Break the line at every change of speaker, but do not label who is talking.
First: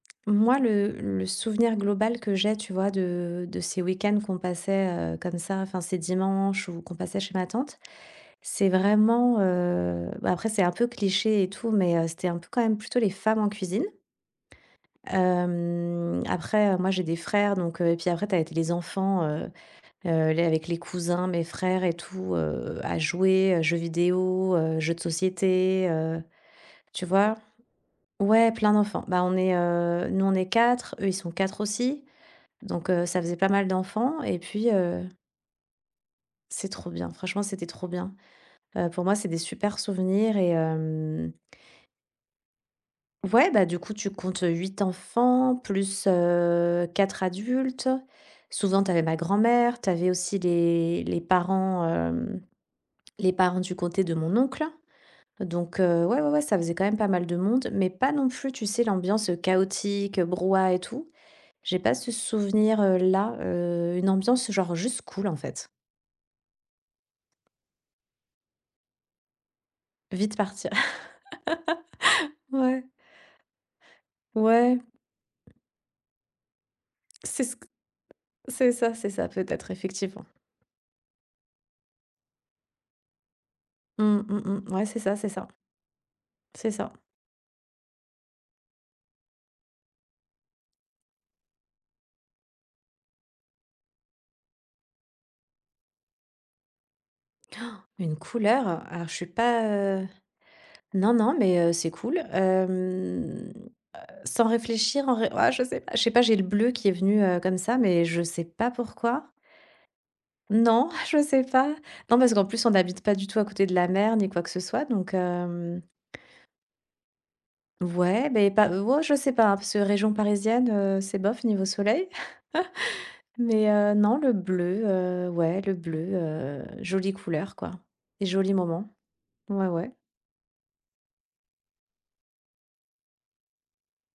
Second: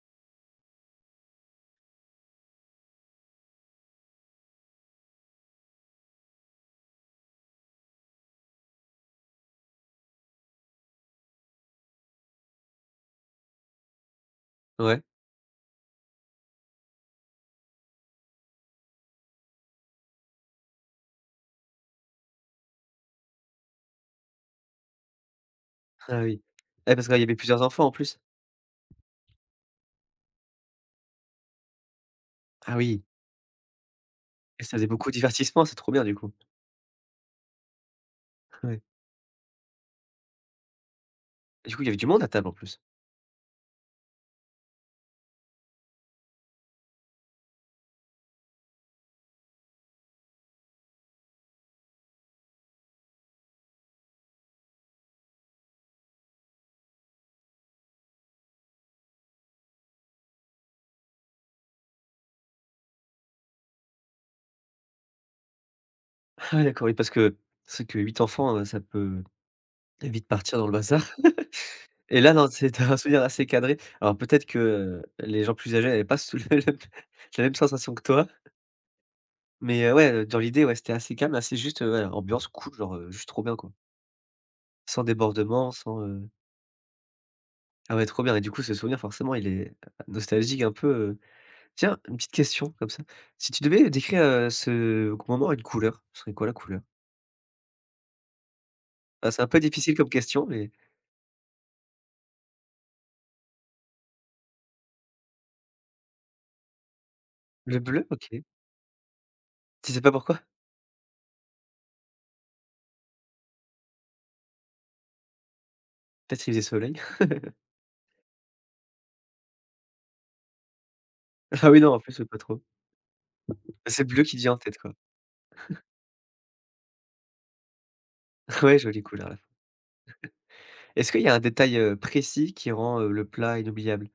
Moi, le le souvenir global que j'ai, tu vois, de de ces week-ends qu'on passait, heu, comme ça, enfin, ces dimanches où qu'on passait chez ma tante, c'est vraiment, heu, bah après, c'est un peu cliché et tout, mais, heu, c'était un peu quand même plutôt les femmes en cuisine.
Ouais.
Hem, après, heu, moi, j'ai des frères, donc, heu et puis après, tu avais t les enfants, heu heu, les avec les cousins, mes frères et tout, heu, à jouer, heu, jeux vidéos, heu, jeux de société,
Ah
heu,
oui. Et
tu
parce que là il y avait
vois?
plusieurs enfants, en plus?
Ouais, plein d'enfants. Bah on est, heu, nous, on est 4, eux, ils sont 4 aussi.
Ah
Donc,
oui!
heu, ça faisait pas mal d'enfants. Et
Et
puis,
ça faisait
heu
beaucoup divertissement, c'est trop bien, du coup.
C'est trop bien. Franchement, c'était trop bien.
Ouais.
Heu, pour moi, c'est des super souvenirs et hem
Et du coup, il y avait du monde à table, en plus?
Ouais, bah du coup, tu comptes, heu, 8 enfants plus, heu, 4 adultes. Souvent, tu avais ma grand-mère, tu avais aussi les les parents, hem, les parents du côté de mon oncle. Donc, heu, ouais, ouais, ouais, ça faisait quand même pas mal de monde, mais pas non plus, tu sais, l'ambiance, heu, chaotique, heu, brouhaha et tout. J'ai pas ce souvenir, heu, là. Heu, une ambiance genre juste cool, en fait.
Ah ouais, d'accord, oui, parce que c'est vrai que 8 enfants, heu, ça peut, très vite
Vite
partir dans
partir.
le bazar. Et là, non, c'est
Ouais.
un souvenir assez cadré. Alors, peut-être que,
Ouais.
heu, les gens plus âgés avaient pas sou le même la
C'est
même
ce q
sensation que toi.
c'est ça, c'est ça, peut-être,
Mais, heu, ouais, heu,
effectivement.
dans l'idée, ouais, c'était assez calme, assez juste, heu, voilà, ambiance cool genre, heu, juste trop bien, quoi.
Mmh, mmh, mmh. Mouais, c'est
Sans
ça c'est ça.
débordement, sans, heu
C'est ça.
Ah ouais, trop bien. Et du coup, ce souvenir, forcément, il est, heu, nostalgique, un peu, heu. Tiens, une petite question, comme ça: si tu devais décrire, heu, ce qu moment à une couleur, ce serait quoi, la couleur?
Une couleur? Alors, je suis
Ah, c'est un peu
pas,
difficile
heu
comme question, mais
Non, non, mais, heu, c'est cool, hem. Heu, sans réfléchir, en vrai ah je sais pas! Je sais pas, j'ai le bleu qui est venu, heu, comme ça,
Le bleu?
mais je
OK.
sais pas pourquoi.
Tu sais pas pourquoi?
Non, je sais pas. Non, parce qu'en plus, on n'habite pas du tout à côté de la mer ni quoi que ce soit. Donc, hem
Peut-être qu'il faisait soleil.
Ouais, beh pas ou oh je sais pas, hein, parce que région parisienne, heu, c'est bof niveau
Ah oui, non, en
soleil.
plus, heu, pas trop.
Mais, heu,
C'est le
non,
bleu
le
qui te vient en tête,
bleu,
quoi.
heu, ouais, le bleu, heu, jolie couleur quoi. Et jolis
Ouais,
moments.
jolie couleur, ouais.
Ouais, ouais.
Est-ce qu'il y a un détail, heu, précis qui rend, heu, le plat inoubliable?